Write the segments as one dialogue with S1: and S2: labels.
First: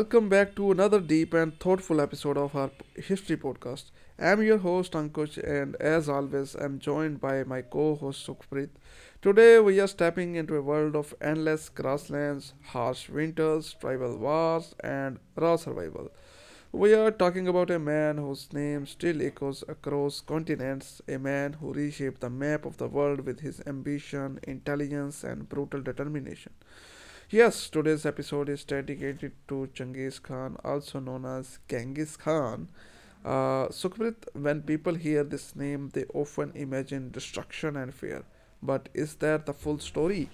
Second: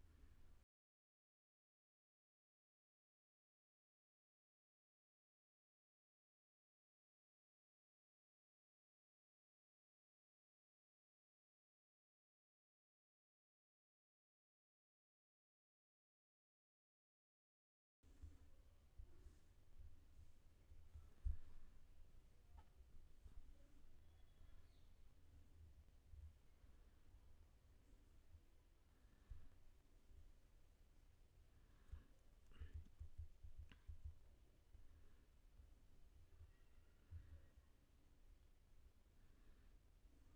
S1: welcome back to another deep and thoughtful episode of our history podcast. I'm your host, Ankush, and as always, I'm joined by my co host, Sukhpreet. Today, we are stepping into a world of endless grasslands, harsh winters, tribal wars, and raw survival. We are talking about a man whose name still echoes across continents, a man who reshaped the map of the world with his ambition, intelligence, and brutal determination. Yes, today's episode is dedicated to Genghis Khan, also known as Genghis Khan. Sukhprit, when people hear this name, they often imagine destruction and fear. But is that the full story?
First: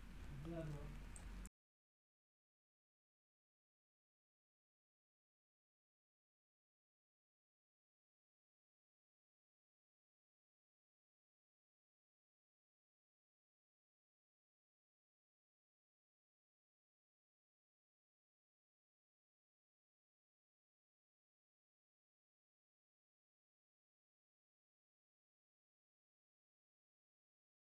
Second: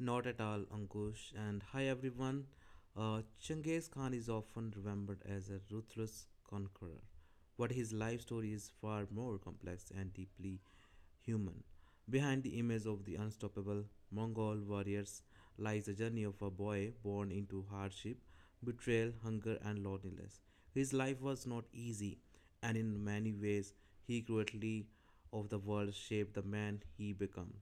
S2: Not at all, Ankush. And hi, everyone. Genghis Khan is often remembered as a ruthless conqueror, but his life story is far more complex and deeply human. Behind the image of the unstoppable Mongol warriors lies the journey of a boy born into hardship, betrayal, hunger, and loneliness. His life was not easy, and in many ways, he cruelty of the world shaped the man he became.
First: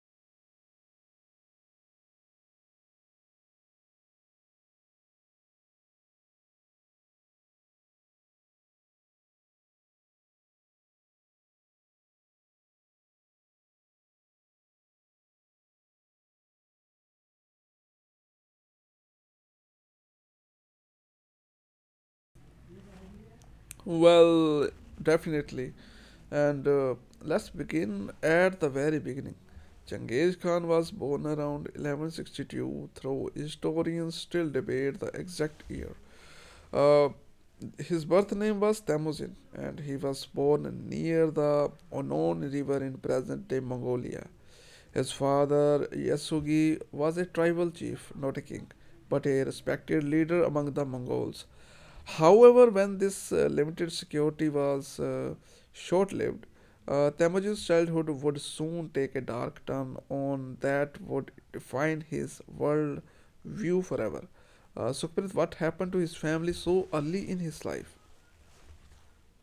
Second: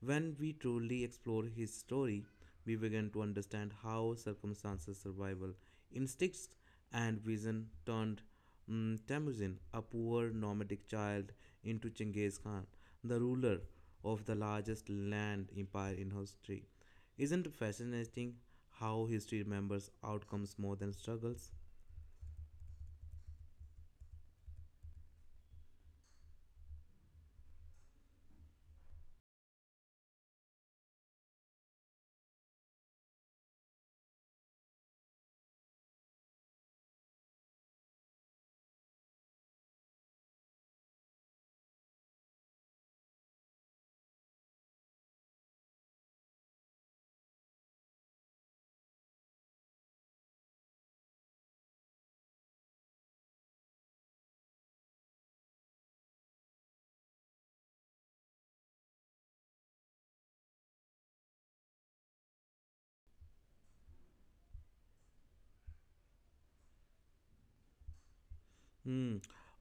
S2: When we truly explore his story, we begin to understand how circumstances, survival, instincts, and vision turned Temujin, a poor nomadic child, into Chinggis Khan, the ruler of the largest land empire in history. Isn't it fascinating how history remembers outcomes more than struggles?
S1: Well, definitely. And let's begin at the very beginning. Genghis Khan was born around 1162, though historians still debate the exact year. Uh, His birth name was Temujin, and he was born near the Onon River in present day Mongolia. His father, Yasugi, was a tribal chief, not a king, but a respected leader among the Mongols. However, when this limited security was short lived, Temujin's childhood would soon take a dark turn on that would define his world view forever. Sukhprit, what happened to his family so early in his life?
S2: Hmm.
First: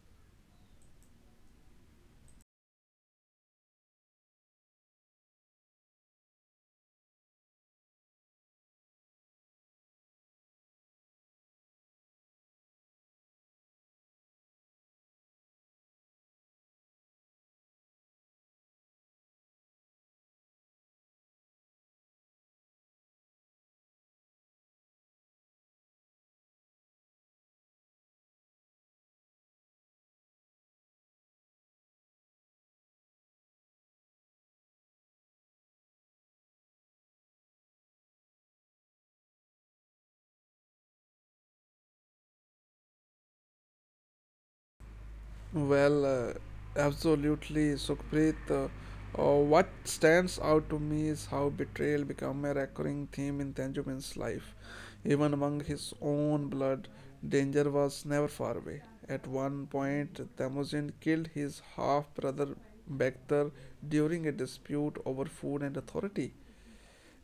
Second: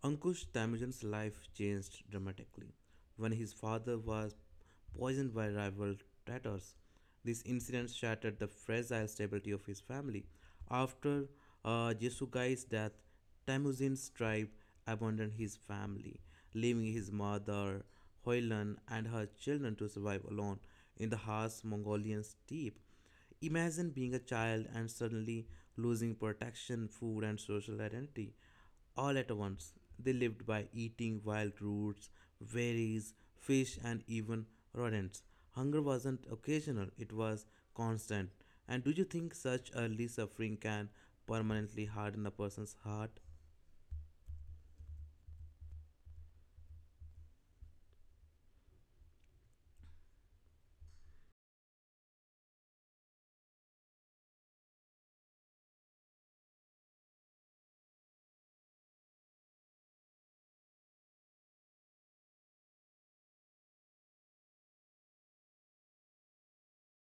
S2: Ankush Tamijan's life changed dramatically when his father was poisoned by rival Tatars. This incident shattered the fragile stability of his family. After Jesugai's death, Tamuzin's tribe abandoned his family, leaving his mother, Hoylan, and her children to survive alone in the harsh Mongolian steppe. Imagine being a child and suddenly losing protection, food, and social identity all at once. They lived by eating wild roots, berries, fish, and even rodents. Hunger wasn't occasional, it was constant. And do you think such early suffering can permanently harden a person's heart?
S1: Well, absolutely, Sukhpreet. What stands out to me is how betrayal became a recurring theme in Tenjubin's life. Even among his own blood, danger was never far away. At one point, Temujin killed his half brother Bektar during a dispute over food and authority.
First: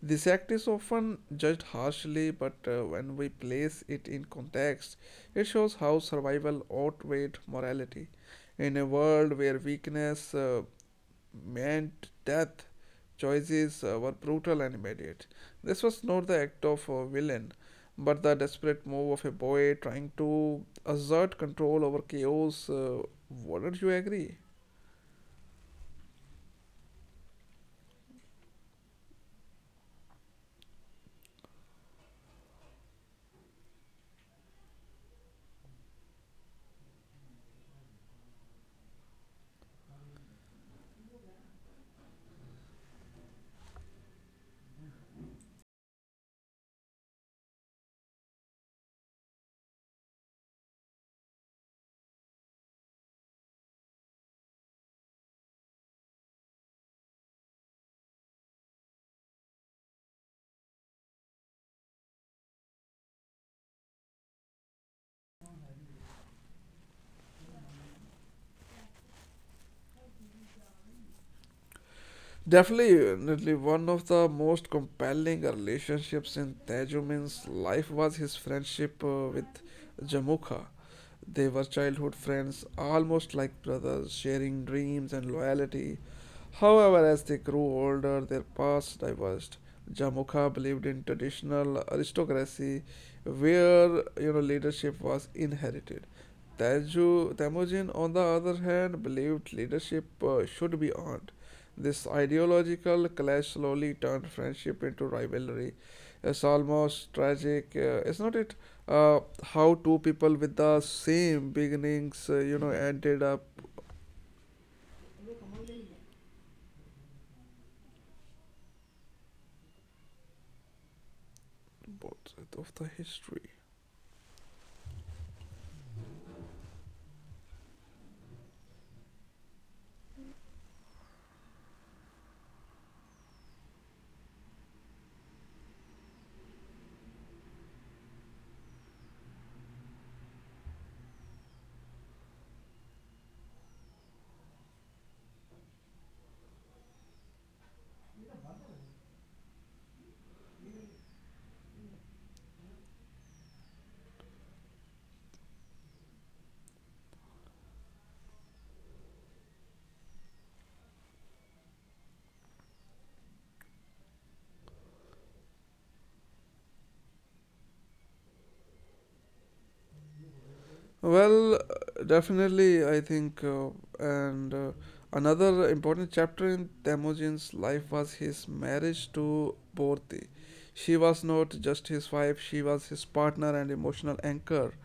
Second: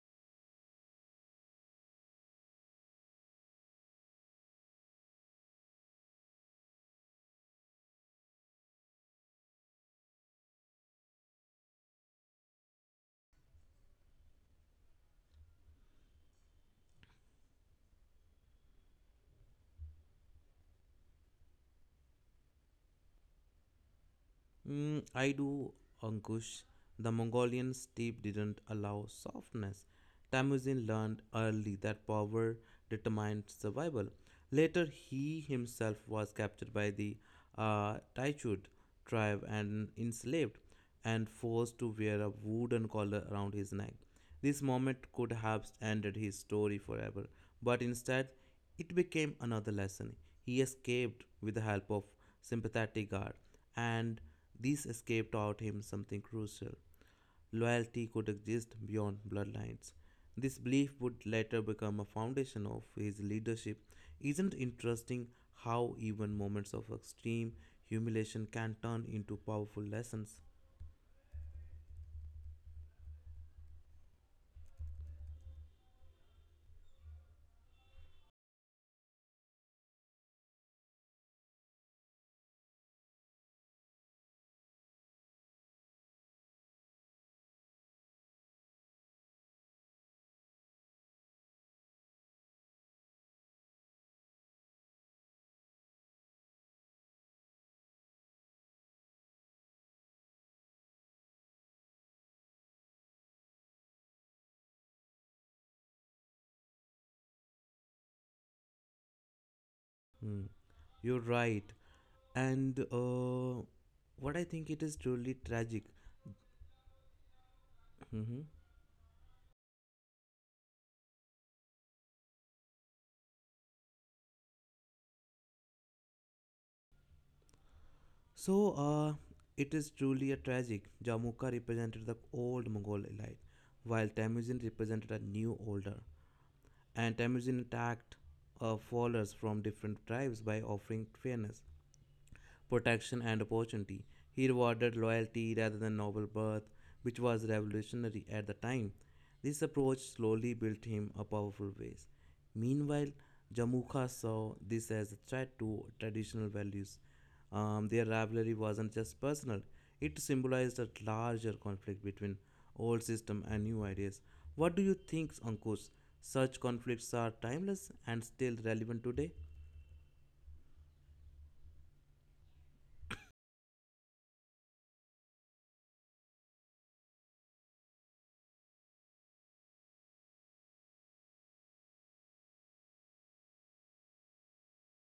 S1: This act is often judged harshly, but when we place it in context, it shows how survival outweighed morality. In a world where weakness meant death, choices were brutal and immediate. This was not the act of a villain, but the desperate move of a boy trying to assert control over chaos. Wouldn't you agree?
S2: Mm, I do, Ankush. The Mongolian steppe didn't allow softness. Temujin learned early that power determined survival. Later, he himself was captured by the Taichud tribe and enslaved and forced to wear a wooden collar around his neck. This moment could have ended his story forever, but instead, it became another lesson. He escaped with the help of sympathetic guard, and this escape taught him something crucial loyalty could exist beyond bloodlines. This belief would later become a foundation of his leadership. Isn't it interesting how even moments of extreme humiliation can turn into powerful lessons?
S1: Definitely, one of the most compelling relationships in Tajumin's life was his friendship with Jamukha. They were childhood friends, almost like brothers, sharing dreams and loyalty. However, as they grew older, their paths diverged. Jamukha believed in traditional aristocracy where you know leadership was inherited. Taju, Temujin, on the other hand, believed leadership should be earned. This ideological clash slowly turned friendship into rivalry. It's almost tragic, is not it?
S2: Hmm.
S1: How two people
S2: You're
S1: with the
S2: right.
S1: same
S2: And
S1: beginnings,
S2: uh,
S1: ended up
S2: what I think it is truly tragic. Mhm.
S1: both sides of the history.
S2: So uh, it is truly a tragic. Jamukha represented the old Mongol elite, while Temujin represented a new older. And Temujin attacked followers from different tribes by offering fairness, protection, and opportunity. He rewarded loyalty rather than noble birth, which was revolutionary at the time. This approach slowly built him a powerful base. Meanwhile, Jamukha saw this as a threat to traditional values. Their rivalry wasn't just personal, it symbolized a larger conflict between old system and new ideas. What do you think, Ankush? Such conflicts are timeless and still relevant today?
S1: Well, definitely, I think, and another important chapter in Temujin's life was his marriage to Borti. She was not just his wife, she was his partner and emotional anchor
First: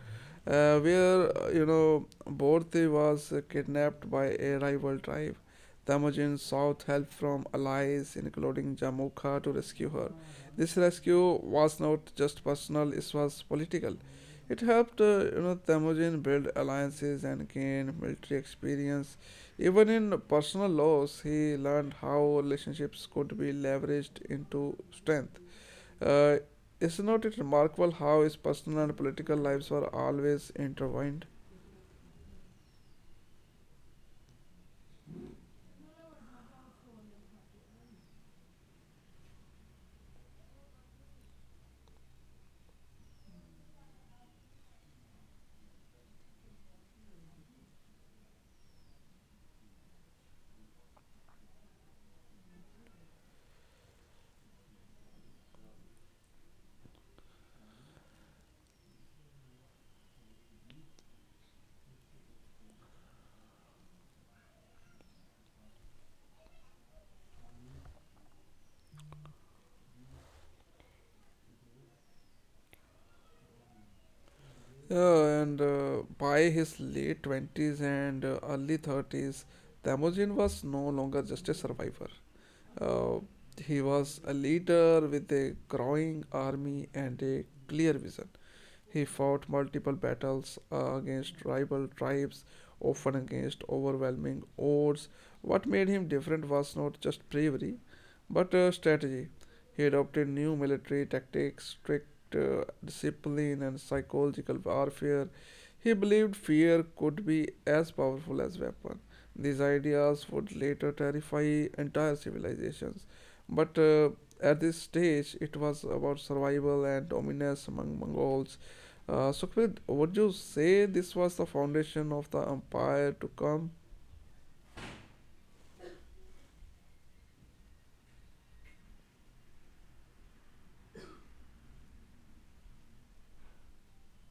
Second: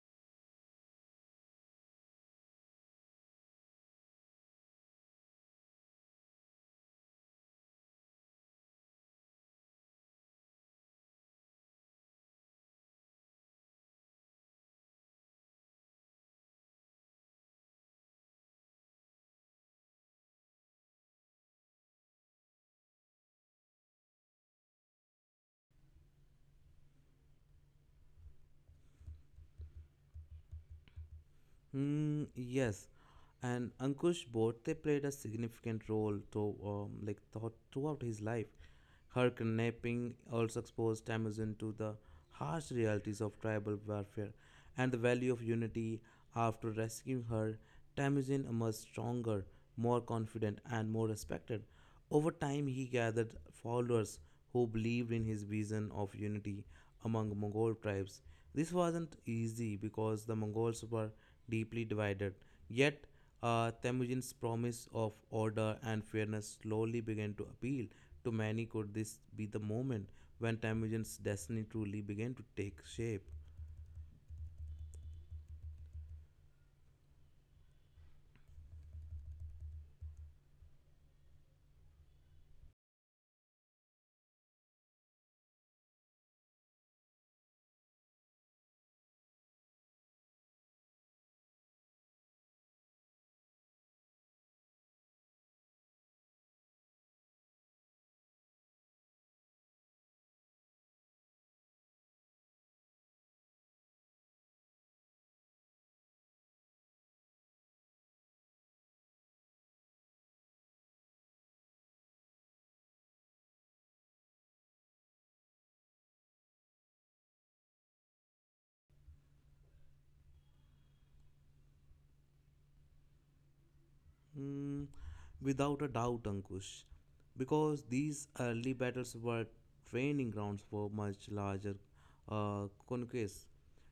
S1: where Borte was kidnapped by a rival tribe. The sought help from allies, including Jamukha, to rescue her. This rescue was not just personal; it was political. It helped, Temujin build alliances and gain military experience. Even in personal loss, he learned how relationships could be leveraged into strength. Uh, is not it remarkable how his personal and political lives were always intertwined?
S2: Hmm, yes, and Ankush Bhot, they played a significant role to, like thought throughout his life. Her kidnapping also exposed Temujin to the harsh realities of tribal warfare and the value of unity. After rescuing her, Temujin emerged stronger, more confident, and more respected. Over time, he gathered followers who believed in his vision of unity among Mongol tribes. This wasn't easy because the Mongols were deeply divided. Yet, Temujin's promise of order and fairness slowly began to appeal to many, could this be the moment when Temujin's destiny truly began to take shape?
S1: And by his late 20s and early 30s, Temujin was no longer just a survivor. Uh, he was a leader with a growing army and a clear vision. He fought multiple battles against rival tribes, often against overwhelming odds. What made him different was not just bravery, but strategy. He adopted new military tactics, strict discipline, and psychological warfare. He believed fear could be as powerful as weapon. These ideas would later terrify entire civilizations, but at this stage, it was about survival and dominance among Mongols. So, Kvid, would you say this was the foundation of the empire to come?
S2: Mm, without a doubt, Ankush, because these early battles were training grounds for much larger conquests.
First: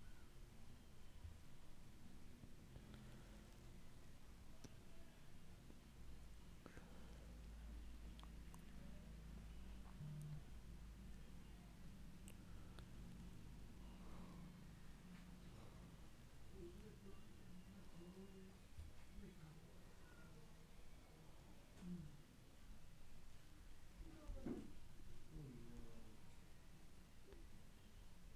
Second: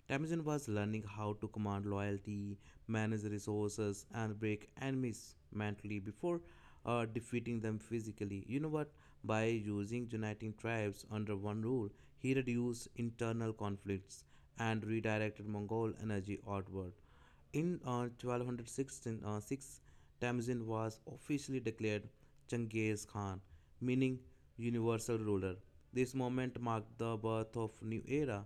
S2: Temujin was learning how to command loyalty, manage resources, and break enemies mentally before defeating them physically. You know what? By using uniting tribes under one rule, he reduced internal conflicts and redirected Mongol energy outward. In 1216, six, Tamizin was officially declared Genghis Khan, meaning universal ruler. This moment marked the birth of new era.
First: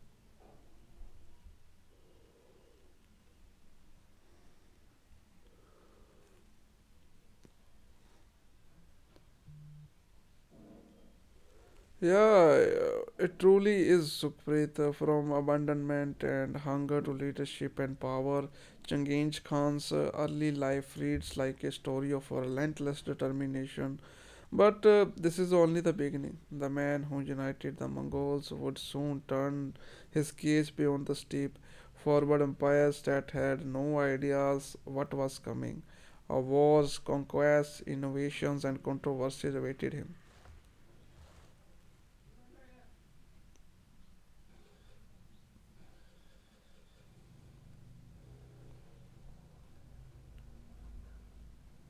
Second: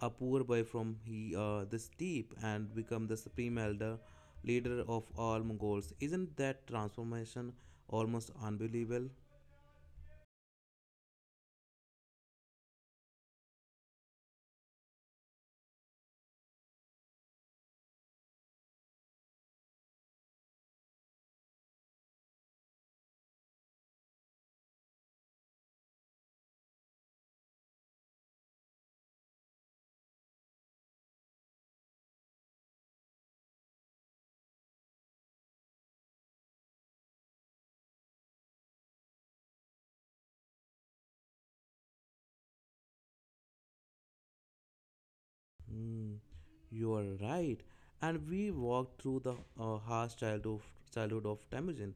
S2: A poor boy from the steppe and become the supreme elder leader of all Mongols. Isn't that transformation almost unbelievable?
S1: Yeah, it truly is Sukhpreet from abandonment and hunger to leadership and power. Changenge Khan's early life reads like a story of relentless determination. But this is only the beginning. The man who united the Mongols would soon turn his gaze beyond the steep, forward empires that had no ideas what was coming. Wars, conquests, innovations, and controversies awaited him.
S2: Mm, you are right. And we walked through the uh, harsh childhood, childhood of Temujin.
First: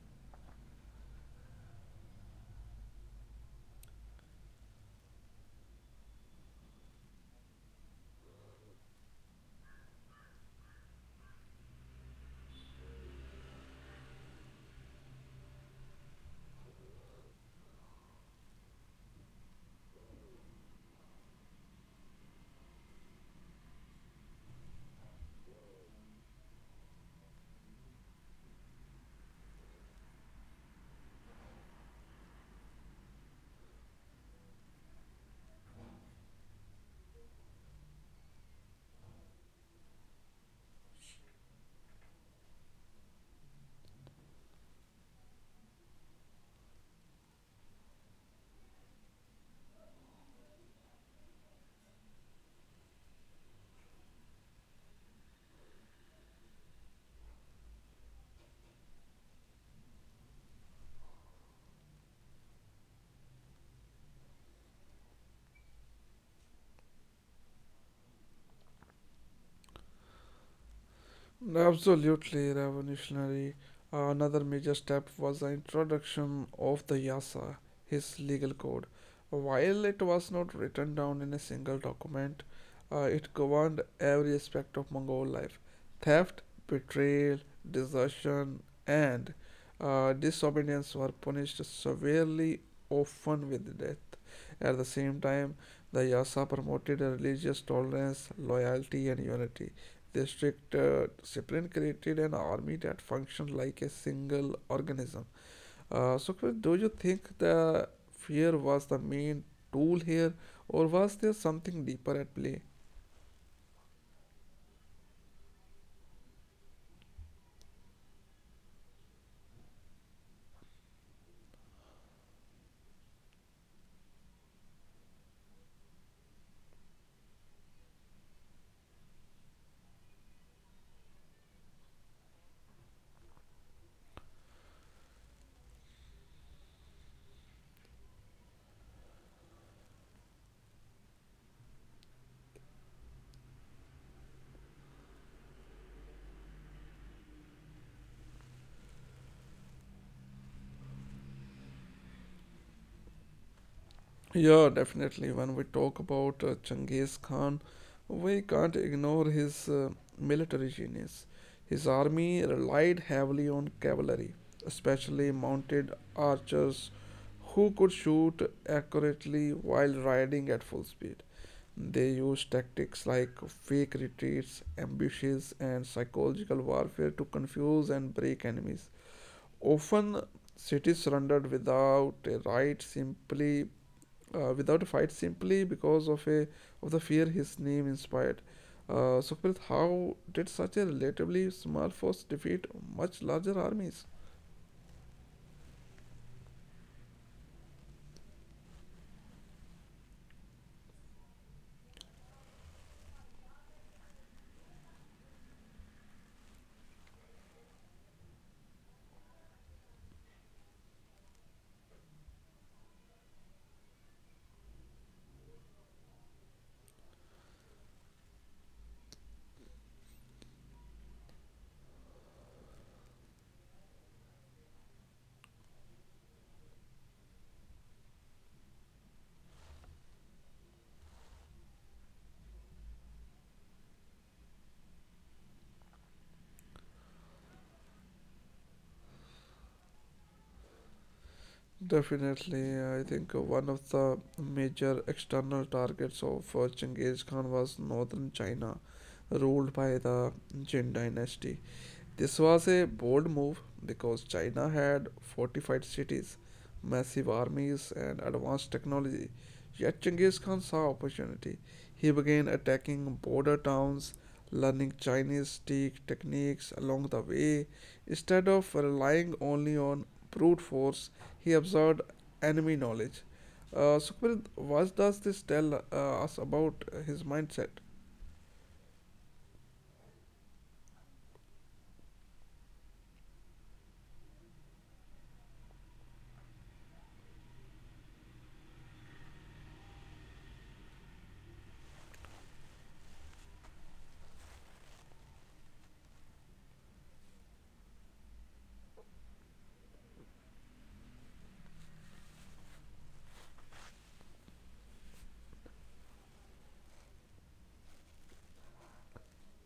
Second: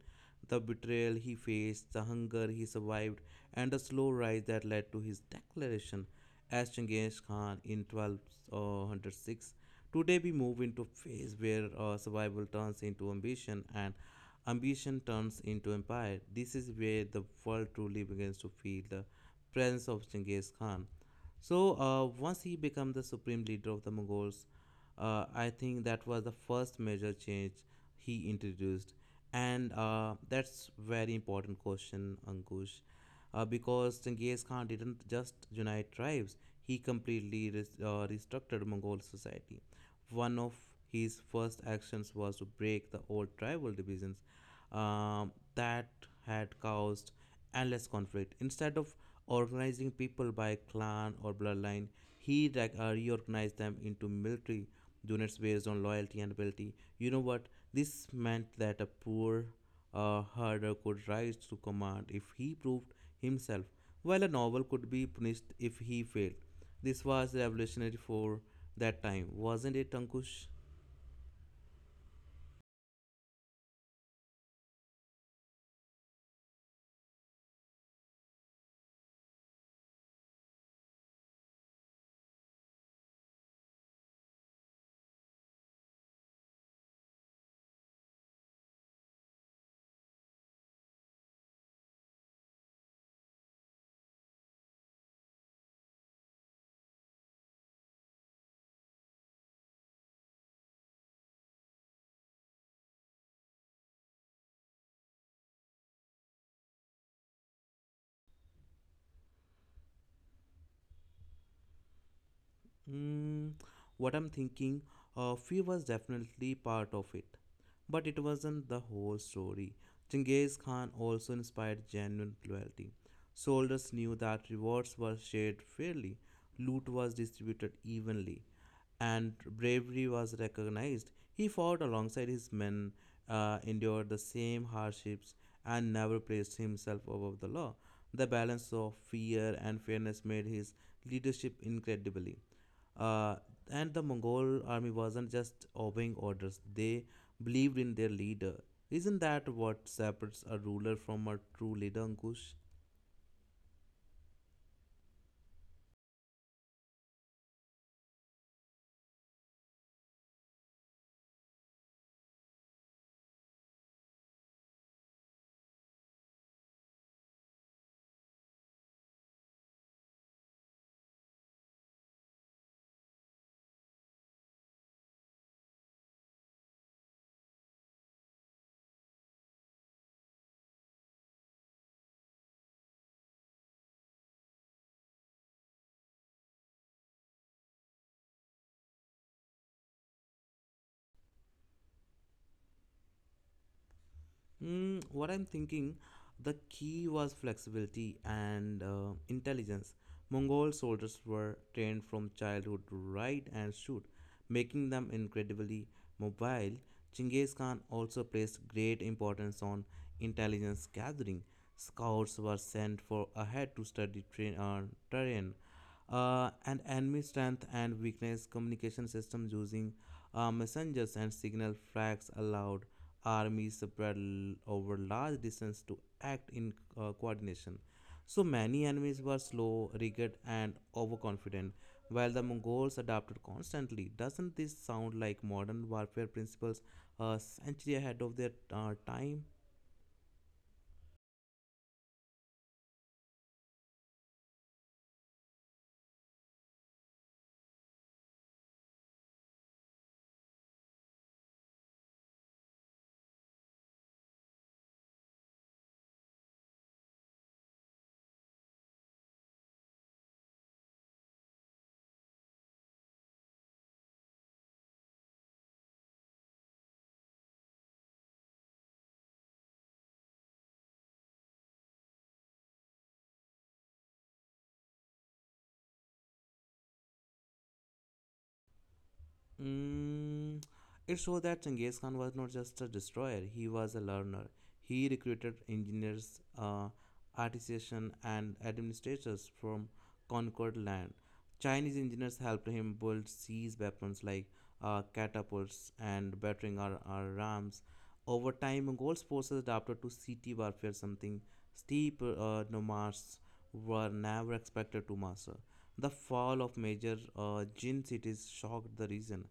S2: The betrayal he faced, the hunger he survived, and the slow rise that led to his declaration as Chinggis Khan in 1206. Today we move into a phase where survival turns into ambition and ambition turns into empire. This is where the world truly begins to feel the presence of Genghis Khan. So once he became the supreme leader of the Mongols, I think that was the first major change he introduced, and that's very important question, Ankush, because Genghis Khan didn't just unite tribes; he completely restructured Mongol society. One of his first actions was to break the old tribal divisions that had caused endless conflict. Instead of organizing people by clan or bloodline, he reorganized them into military units based on loyalty and ability. You know what? This meant that a poor herder could rise to command if he proved himself, while a noble could be punished if he failed. This was revolutionary for that time, wasn't it, Ankush?
S1: Absolutely revolutionary. Another major step was the introduction of the Yasa, his legal code. While it was not written down in a single document, it governed every aspect of Mongol life theft, betrayal, desertion, and disobedience were punished severely, often with death. At the same time, the Yasa promoted religious tolerance, loyalty, and unity District discipline created an army that functioned like a single organism. So, Chris, do you think the fear was the main tool here, or was there something deeper at play?
S2: Mm, what I'm thinking, fear was definitely part of it, but it wasn't the whole story. Genghis Khan also inspired genuine loyalty. Soldiers knew that rewards were shared fairly, loot was distributed evenly, and bravery was recognized. He fought alongside his men, endured the same hardships, and never placed himself above the law. The balance of fear and fairness made his leadership incredibly. Uh, and the Mongol army wasn't just obeying orders, they believed in their leader. Isn't that what separates a ruler from a true leader, Ankush?
S1: Yeah, definitely. When we talk about Genghis Khan, we can't ignore his military genius. His army relied heavily on cavalry, especially mounted archers who could shoot accurately while riding at full speed. They use tactics like fake retreats, ambushes, and psychological warfare to confuse and break enemies. Often, cities surrendered without a right, simply without a fight, simply because of a of the fear his name inspired. Sukhpreet, how did such a relatively small force defeat much larger armies?
S2: What I'm thinking, the key was flexibility and intelligence. Mongol soldiers were trained from childhood to ride and shoot, making them incredibly mobile. Chinggis Khan also placed great importance on intelligence gathering. Scouts were sent for ahead to study terrain and enemy strength and weakness. Communication systems using messengers and signal flags allowed armies over large distances to act in coordination. So many enemies were slow, rigid, and overconfident, while the Mongols adapted constantly. Doesn't this sound like modern warfare principles a century ahead of their time?
S1: Definitely, I think one of the major external targets of Genghis Khan was northern China, ruled by the Jin dynasty. This was a bold move because China had fortified cities, massive armies, and advanced technology. Yet Genghis Khan saw opportunity. He began attacking border towns, learning Chinese tea techniques along the way. Instead of relying only on brute force, he absorbed enemy knowledge. Sukhpreet, what does this tell us about his mindset?
S2: Mm, it shows that Genghis Khan was not just a destroyer, he was a learner. He recruited engineers, artisans, and administrators from conquered land. Chinese engineers helped him build siege weapons like catapults and battering rams. Over time, Mongols' forces adapted to city warfare, something steep nomads were never expected to master. The fall of major Jin cities shocked the region.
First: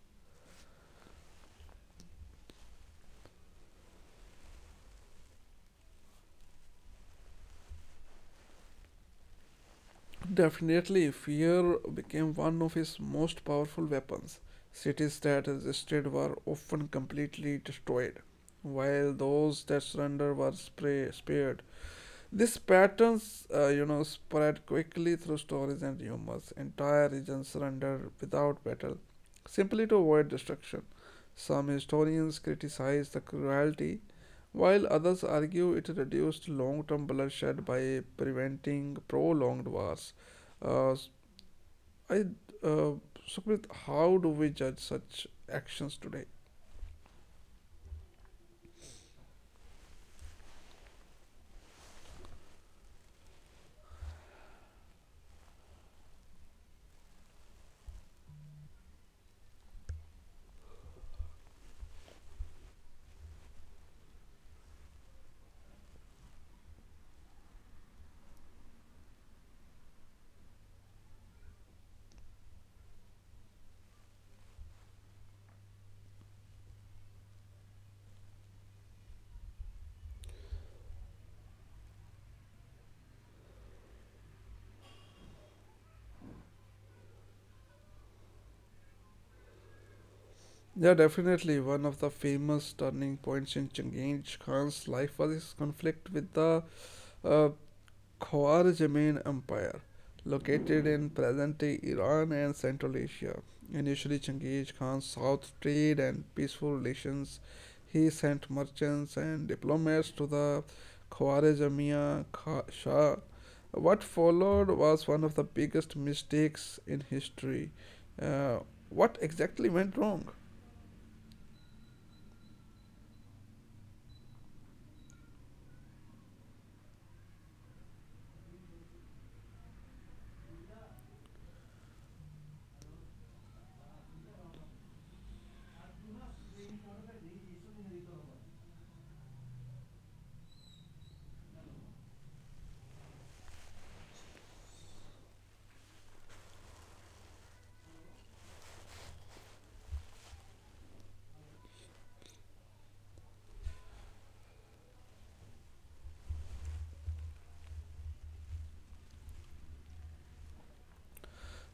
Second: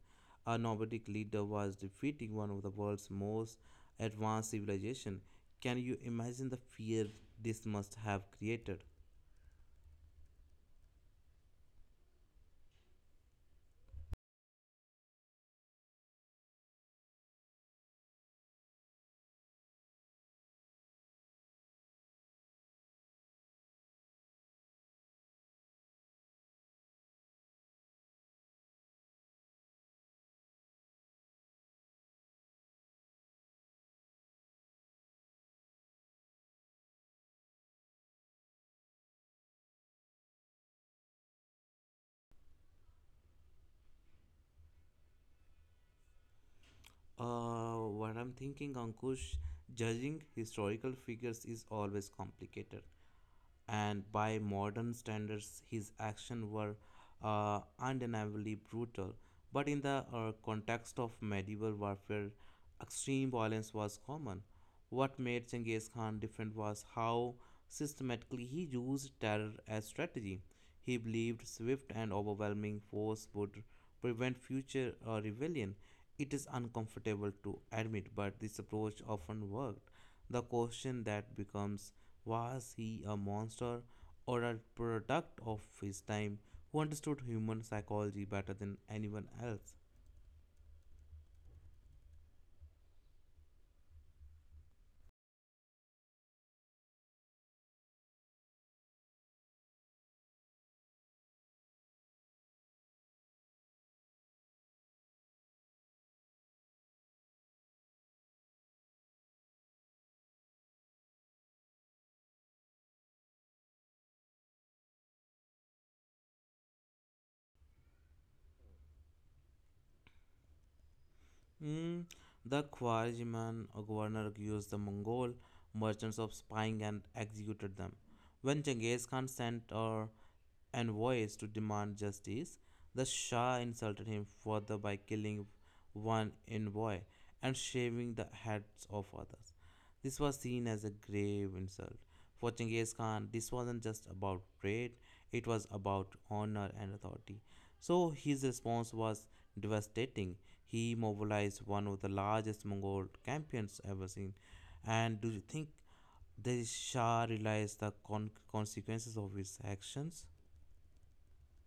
S2: A nomadic leader was defeating one of the world's most advanced civilization. Can you imagine the fear this must have created?
S1: Definitely, fear became one of his most powerful weapons. Cities that resisted were often completely destroyed, while those that surrendered were spared. These patterns, spread quickly through stories and humors. Entire regions surrender without battle, simply to avoid destruction. Some historians criticize the cruelty, while others argue it reduced long term bloodshed by preventing prolonged wars. Uh, s- I, uh, Sukhmit, how do we judge such actions today?
S2: What I'm thinking, Ankush, judging historical figures is always complicated, and by modern standards, his actions were undeniably brutal. But in the context of medieval warfare, extreme violence was common. What made Genghis Khan different was how systematically he used terror as strategy. He believed swift and overwhelming force would prevent future rebellion. It is uncomfortable to admit, but this approach often worked. The question that becomes was he a monster or a product of his time who understood human psychology better than anyone else.
S1: Yeah, definitely. One of the famous turning points in Chinggis Khan's life was his conflict with the A Khwarizmian Empire, located in present-day Iran and Central Asia, initially Chinggis Khan sought trade and peaceful relations. He sent merchants and diplomats to the Khwarezmiya Shah. What followed was one of the biggest mistakes in history. Uh, what exactly went wrong?
S2: Mm, the Khwarezmian governor accused the Mongol merchants of spying and executed them. When Genghis Khan sent a and voice to demand justice. The Shah insulted him further by killing one envoy and shaving the heads of others. This was seen as a grave insult. For Genghis Khan, this wasn't just about trade, it was about honor and authority. So his response was devastating. He mobilized one of the largest Mongol campaigns ever seen. And do you think the Shah realized the consequences of his actions?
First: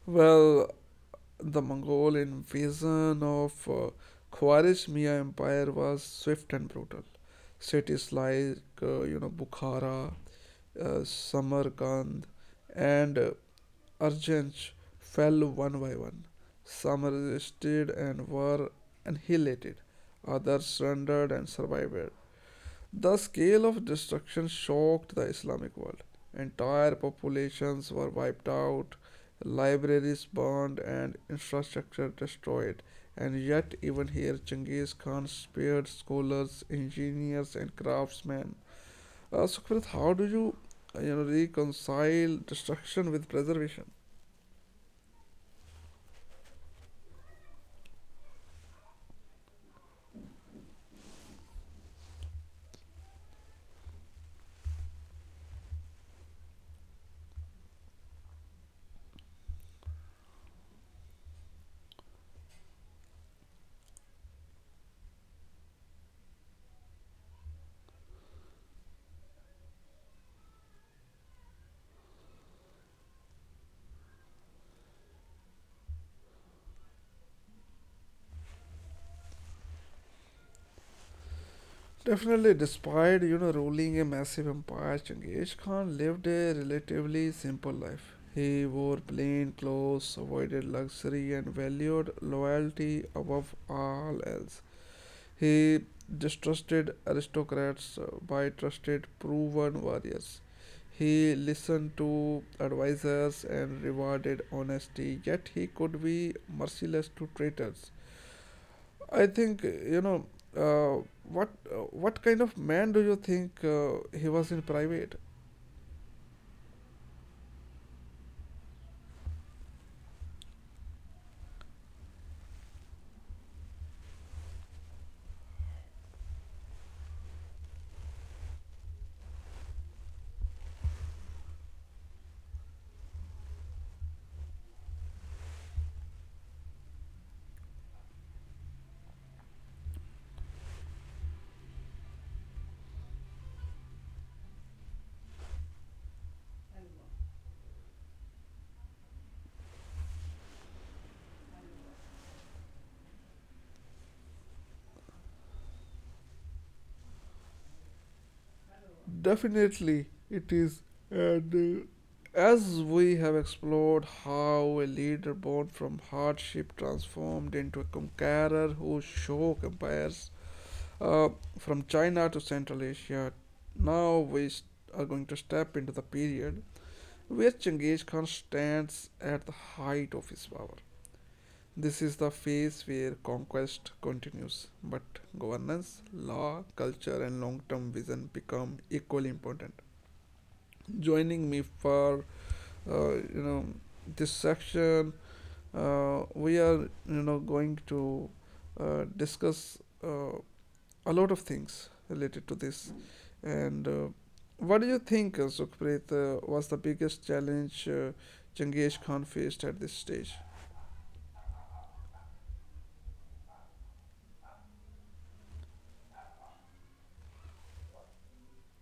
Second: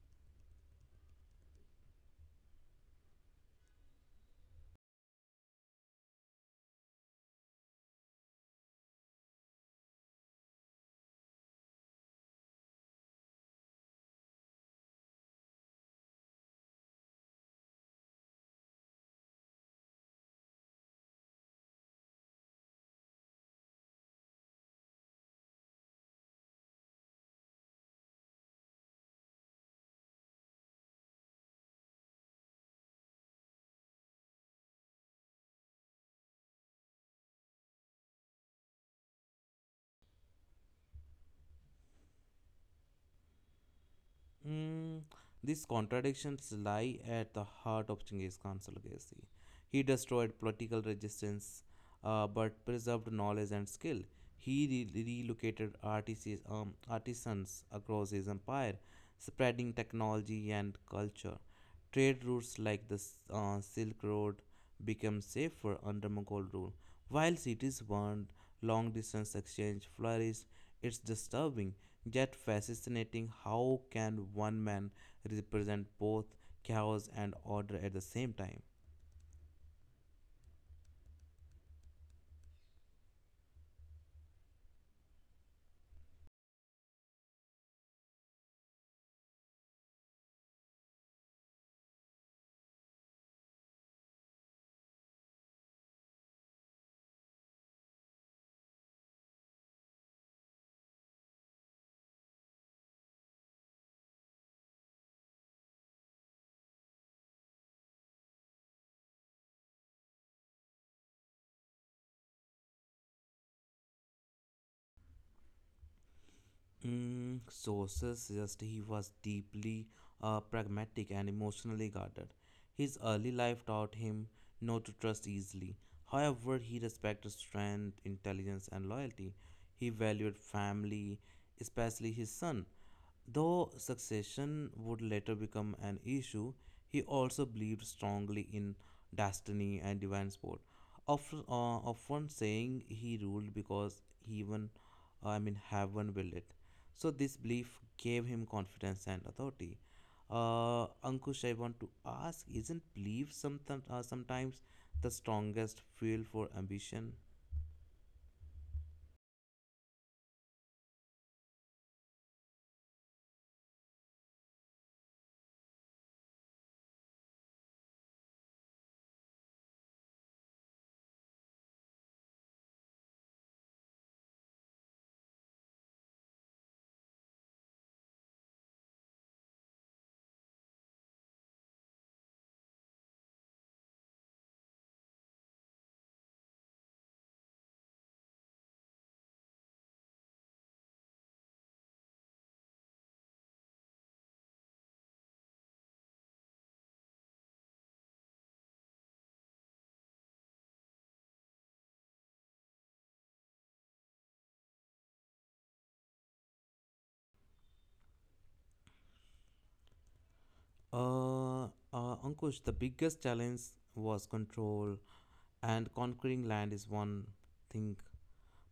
S1: Well, the Mongol invasion of Khwarezmiya Empire was swift and brutal. Cities like Bukhara, Samarkand, and Arjanj fell one by one. Some resisted and were annihilated, others surrendered and survived. The scale of destruction shocked the Islamic world. Entire populations were wiped out, libraries burned, and infrastructure destroyed. And yet, even here, Genghis Khan spared scholars, engineers, and craftsmen. Sukhpreet, how do you, reconcile destruction with preservation?
S2: Mm, these contradictions lie at the heart of Genghis Khan's legacy. He destroyed political resistance but preserved knowledge and skill. He relocated artisans, artisans across his empire spreading technology and culture. Trade routes like the Silk Road became safer under Mughal rule. While cities burned, long distance exchange flourished. It's disturbing yet fascinating how can one man represent both chaos and order at the same time?
S1: Definitely, despite you know ruling a massive empire, Chinggis Khan lived a relatively simple life. He wore plain clothes, avoided luxury, and valued loyalty above all else. He distrusted aristocrats but trusted proven warriors. He listened to advisors and rewarded honesty, yet he could be merciless to traitors. I think you know uh, what uh, what kind of man do you think he was in private?
S2: Sources suggest he was deeply pragmatic and emotionally guarded. His early life taught him not to trust easily. However, he respected strength, intelligence, and loyalty. He valued family, especially his son. Though succession would later become an issue, he also believed strongly in destiny and divine support. Often, often saying he ruled because even, heaven willed it. So this belief gave him confidence and authority. Ankush, I want to ask: Isn't belief sometimes the strongest fuel for ambition?
S1: Definitely, it is. And as we have explored how a leader born from hardship transformed into a conqueror whose show compares uh, from China to Central Asia, now are going to step into the period where Genghis Khan stands at the height of his power. This is the phase where conquest continues, but governance, law, culture, and long term vision become equally important joining me for uh, you know this section. We are going to discuss uh, a lot of things related to this. And what do you think, Sukhpreet, was the biggest challenge Jangesh Khan faced at this stage?
S2: Ankush, the biggest challenge was control, and conquering land is one thing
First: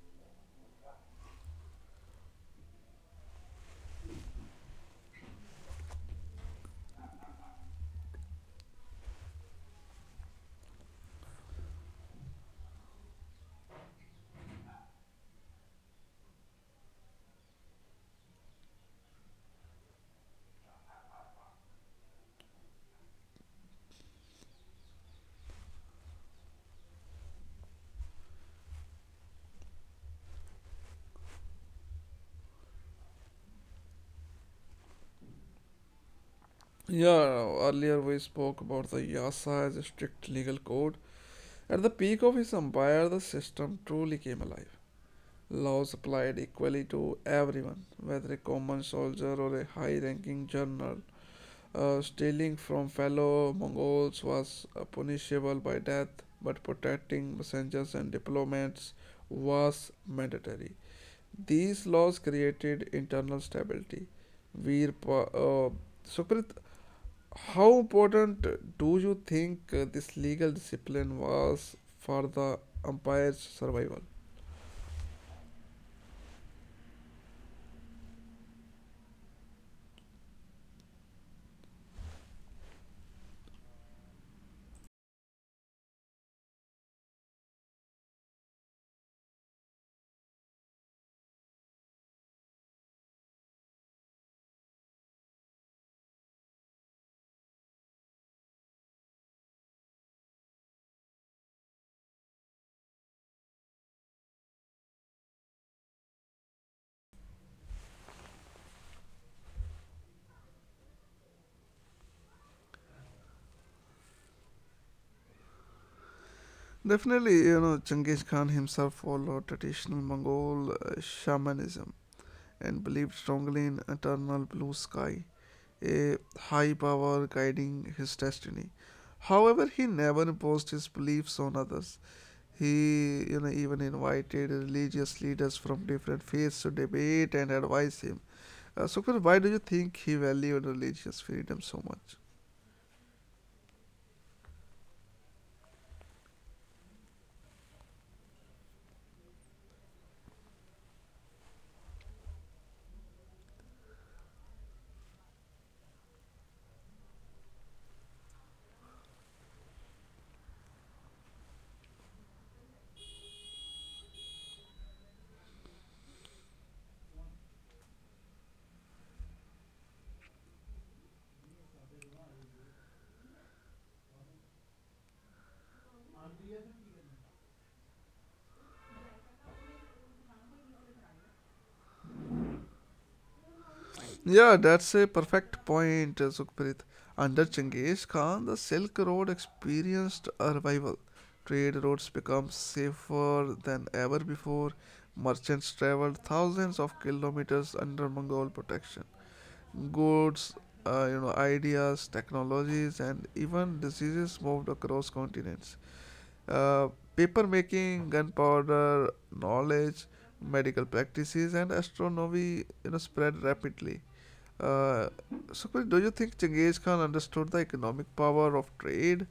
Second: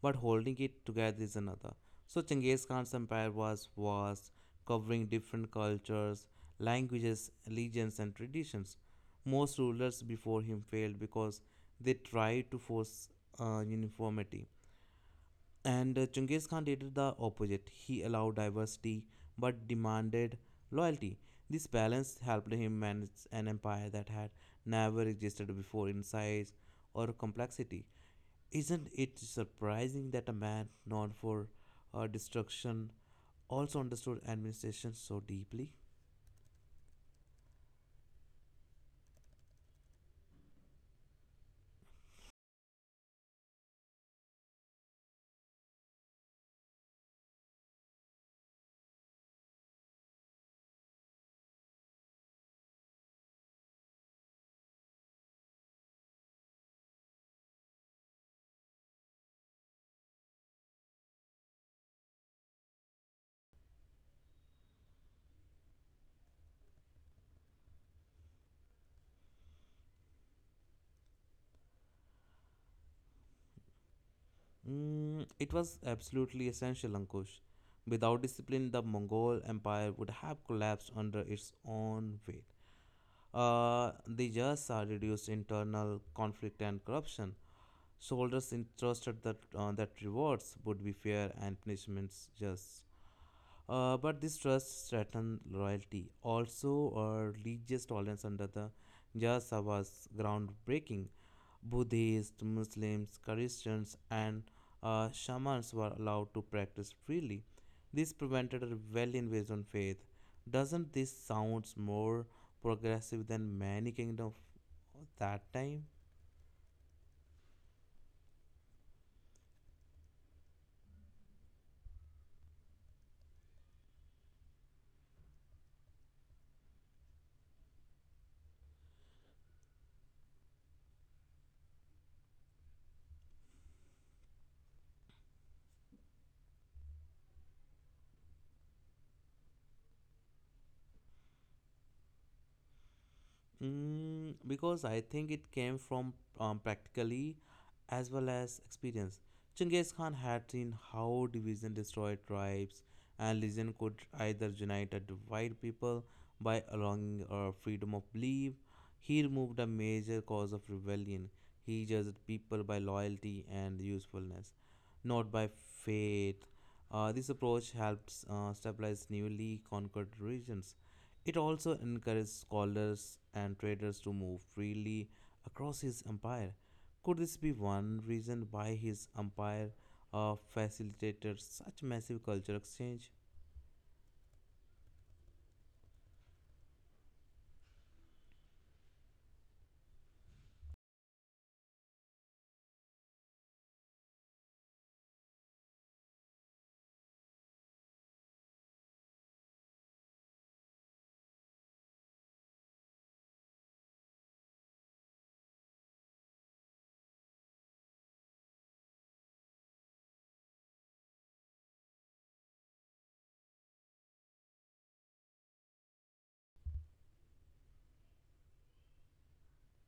S2: but holding it together is another. So Genghis Khan's empire was vast, covering different cultures, languages, religions, and traditions. Most rulers before him failed because they tried to force uniformity. And Genghis Khan did the opposite. He allowed diversity but demanded loyalty. This balance helped him manage an empire that had never existed before in size or complexity. Isn't it surprising that a man known for destruction also understood administration so deeply?
S1: Yeah, earlier we spoke about the Yasa as a strict legal code. At the peak of his empire, the system truly came alive. Laws applied equally to everyone, whether a common soldier or a high ranking general. Stealing from fellow Mongols was punishable by death, but protecting messengers and diplomats was mandatory. These laws created internal stability. Veer, Pa- uh, Sukrit, how important do you think this legal discipline was for the empire's survival?
S2: Mm, it was absolutely essential, Ankush. Without discipline, the Mongol Empire would have collapsed under its own weight. The Jasa reduced internal conflict and corruption. Soldiers entrusted that rewards would be fair and punishments just. But this trust threatened loyalty. Also, religious tolerance under the Jasa was groundbreaking. Buddhists, Muslims, Christians, and shamans were allowed to practice freely. This prevented a rebellion based on faith. Doesn't this sounds more progressive than many kingdoms of that time?
S1: Definitely, you know, Genghis Khan himself followed traditional Mongol shamanism and believed strongly in eternal blue sky, a high power guiding his destiny. However, he never imposed his beliefs on others. He, you know, even invited religious leaders from different faiths to debate and advise him. Sukhbir, why do you think he valued religious freedom so much?
S2: Mm, because I think it came from practically as well as experience. Genghis Khan had seen how division destroyed tribes, and religion could either unite or divide people by allowing freedom of belief. He removed a major cause of rebellion. He judged people by loyalty and usefulness, not by faith. This approach helped stabilize newly conquered regions. It also encouraged scholars and traders to move freely across his empire. Could this be one reason why his empire facilitated such massive cultural exchange?
S1: Yeah, that's a perfect point, Sukhpreet. Under Genghis Khan, the Silk Road experienced a revival. Trade routes became safer than ever before. Merchants traveled thousands of kilometers under Mongol protection. Goods, ideas, technologies, and even diseases moved across continents. Uh, paper making, gunpowder, knowledge, medical practices, and astronomy spread rapidly uh, Sukhpreet, do you think Genghis Khan understood the economic power of trade?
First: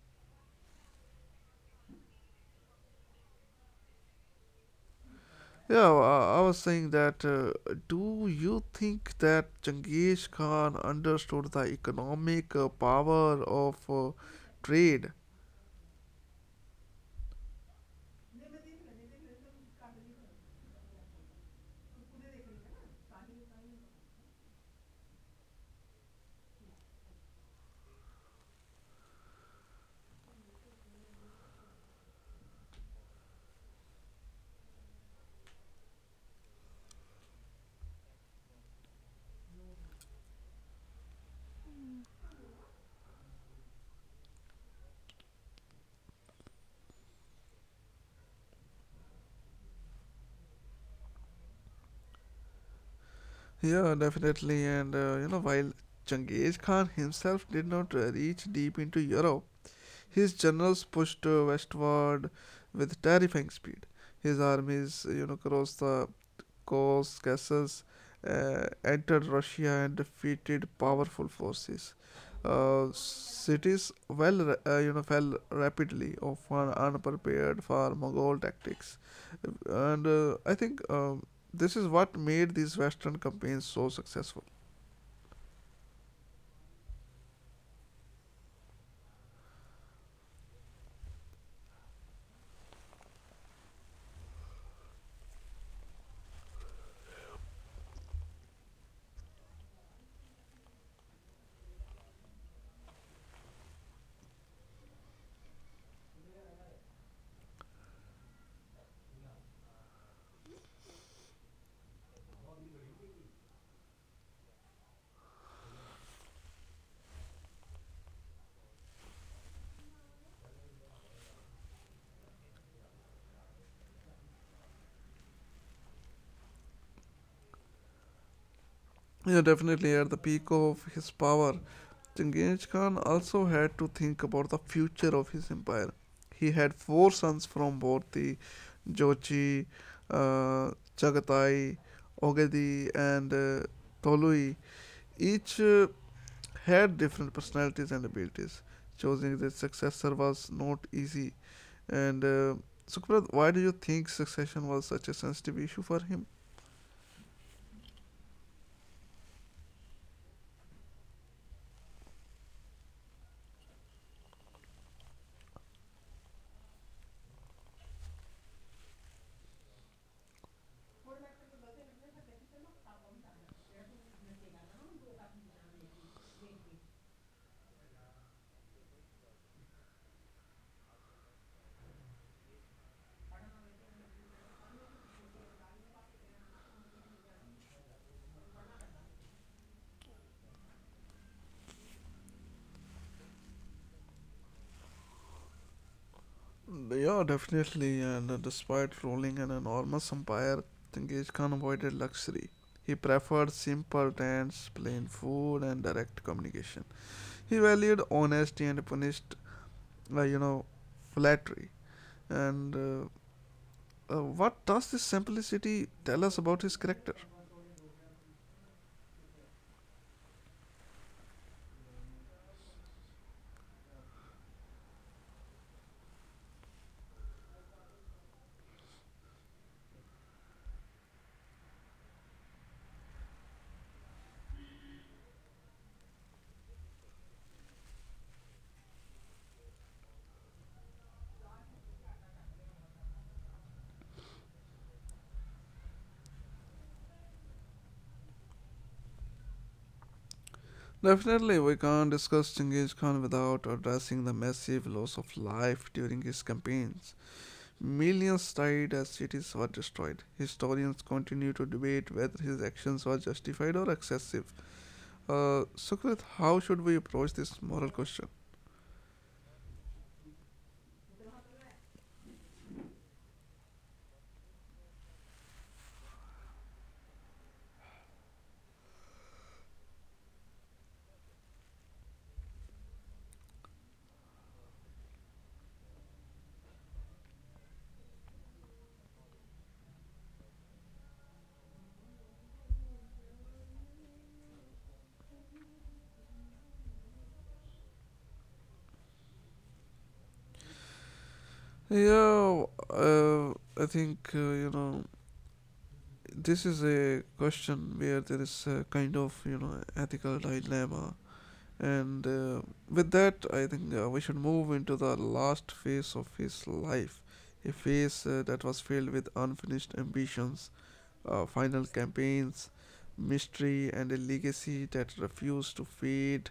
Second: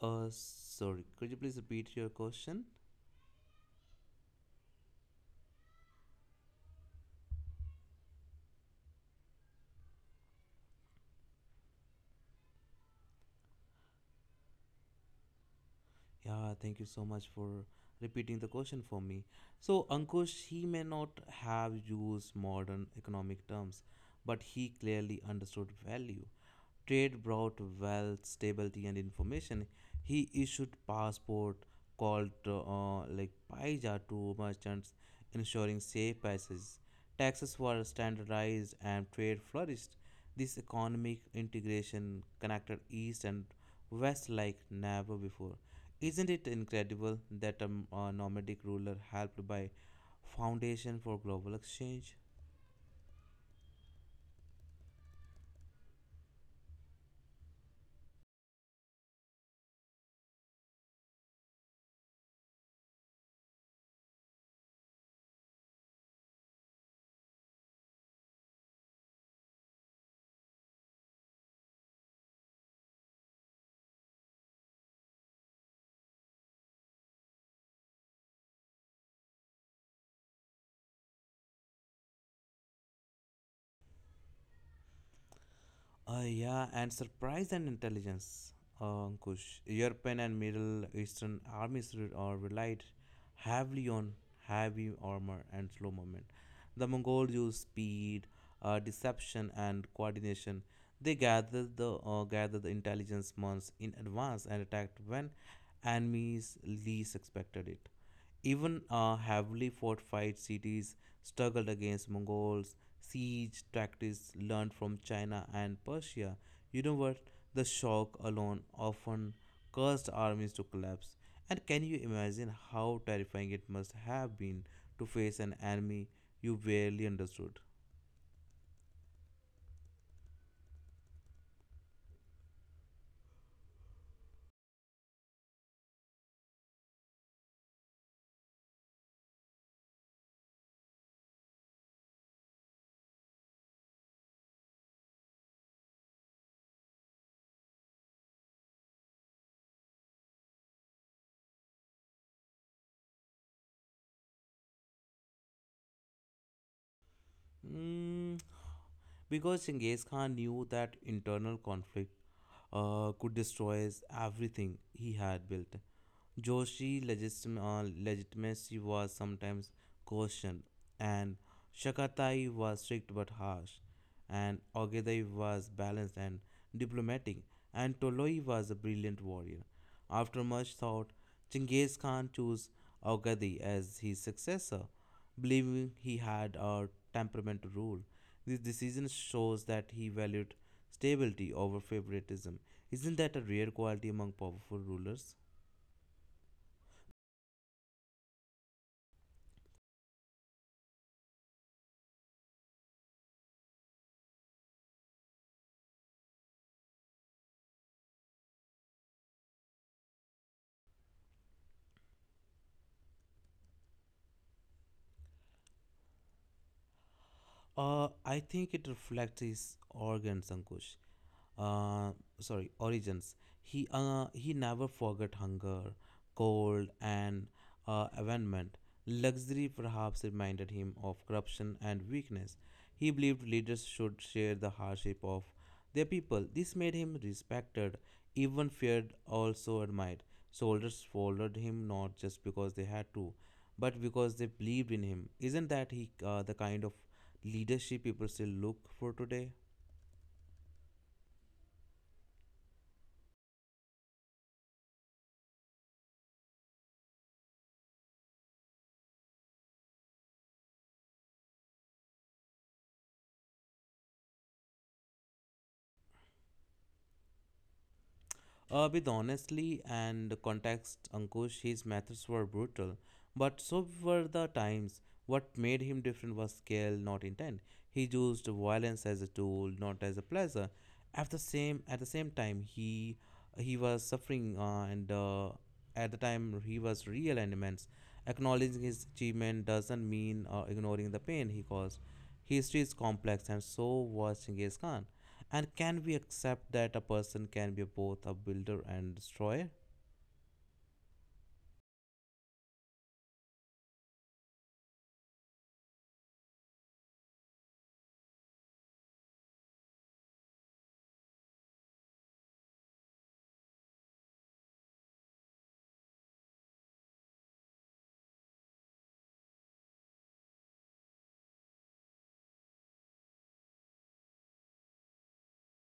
S2: Sorry, could you please repeat your question?
S1: Yeah, I was saying that. Do you think that Genghis Khan understood the economic power of trade?
S2: Yeah, thank you so much for repeating the question for me. So, Ankush, he may not have used modern economic terms, but he clearly understood value. Trade brought wealth, stability, and information. He issued passport called like paisa to merchants, ensuring safe passage. Taxes were standardized and trade flourished. This economic integration connected East and West like never before. Isn't it incredible that a nomadic ruler helped by foundation for global exchange?
S1: Yeah, definitely. And while Genghis Khan himself did not reach deep into Europe, his generals pushed westward with terrifying speed. His armies, crossed the Caucasus, entered Russia, and defeated powerful forces. Cities, well, fell rapidly, often unprepared for Mongol tactics, and I think, this is what made these Western campaigns so successful.
S2: Yeah, and surprise and intelligence, Ankush. European and Middle Eastern armies relied heavily on heavy armor and slow movement. The Mongols used speed, deception, and coordination. They gathered the intelligence months in advance and attacked when enemies least expected it. Even heavily fortified cities struggled against Mongols, siege tactics learned from China and Persia. You know what? The shock alone often caused armies to collapse. And can you imagine how terrifying it must have been to face an enemy you barely understood?
S1: Definitely, at the peak of his power, Genghis Khan also had to think about the future of his empire. He had four sons: from both the Jochi, uh, Chagatai, Ogedi, and Tolui, each had different personalities and abilities. Choosing their successor was not easy. And Sukhprat, why do you think succession was such a sensitive issue for him?
S2: Mm, because Genghis Khan knew that internal conflict could destroy everything he had built. Joshi legitimacy was sometimes questioned, and Shakatai was strict but harsh, and Ogedai was balanced and diplomatic, and Toloi was a brilliant warrior. After much thought, Chinggis Khan chose Ogedai as his successor, believing he had a temperament to rule. This decision shows that he valued stability over favoritism. Isn't that a rare quality among powerful rulers?
S1: Yeah, definitely. And despite ruling an enormous empire, Tengiz Khan avoided luxury. He preferred simple tents, plain food, and direct communication. He valued honesty and punished, like, flattery, and what does this simplicity tell us about his character?
S2: I think it reflects his organs, Ankush. Uh, sorry, origins. He never forgot hunger, cold, and abandonment. Luxury perhaps reminded him of corruption and weakness. He believed leaders should share the hardship of their people. This made him respected, even feared, also admired. Soldiers followed him not just because they had to, but because they believed in him. Isn't that he the kind of leadership people still look for today?
S1: Definitely, we can't discuss Genghis Khan without addressing the massive loss of life during his campaigns. Millions died as cities were destroyed. Historians continue to debate whether his actions were justified or excessive. Sukhvit, how should we approach this moral question?
S2: With honestly and context, Ankush, his methods were brutal, but so were the times. What made him different was scale, not intent. He used violence as a tool, not as a pleasure. At the same time, he was suffering, and at the time he was real and immense. Acknowledging his achievement doesn't mean ignoring the pain he caused. History is complex, and so was Genghis Khan. And can we accept that a person can be both a builder and destroyer?
S1: Yeah, uh, I think, this is a question where there is a kind of, ethical dilemma. And with that, I think, we should move into the last phase of his life, a phase that was filled with unfinished ambitions, final campaigns, mystery, and a legacy that refused to fade.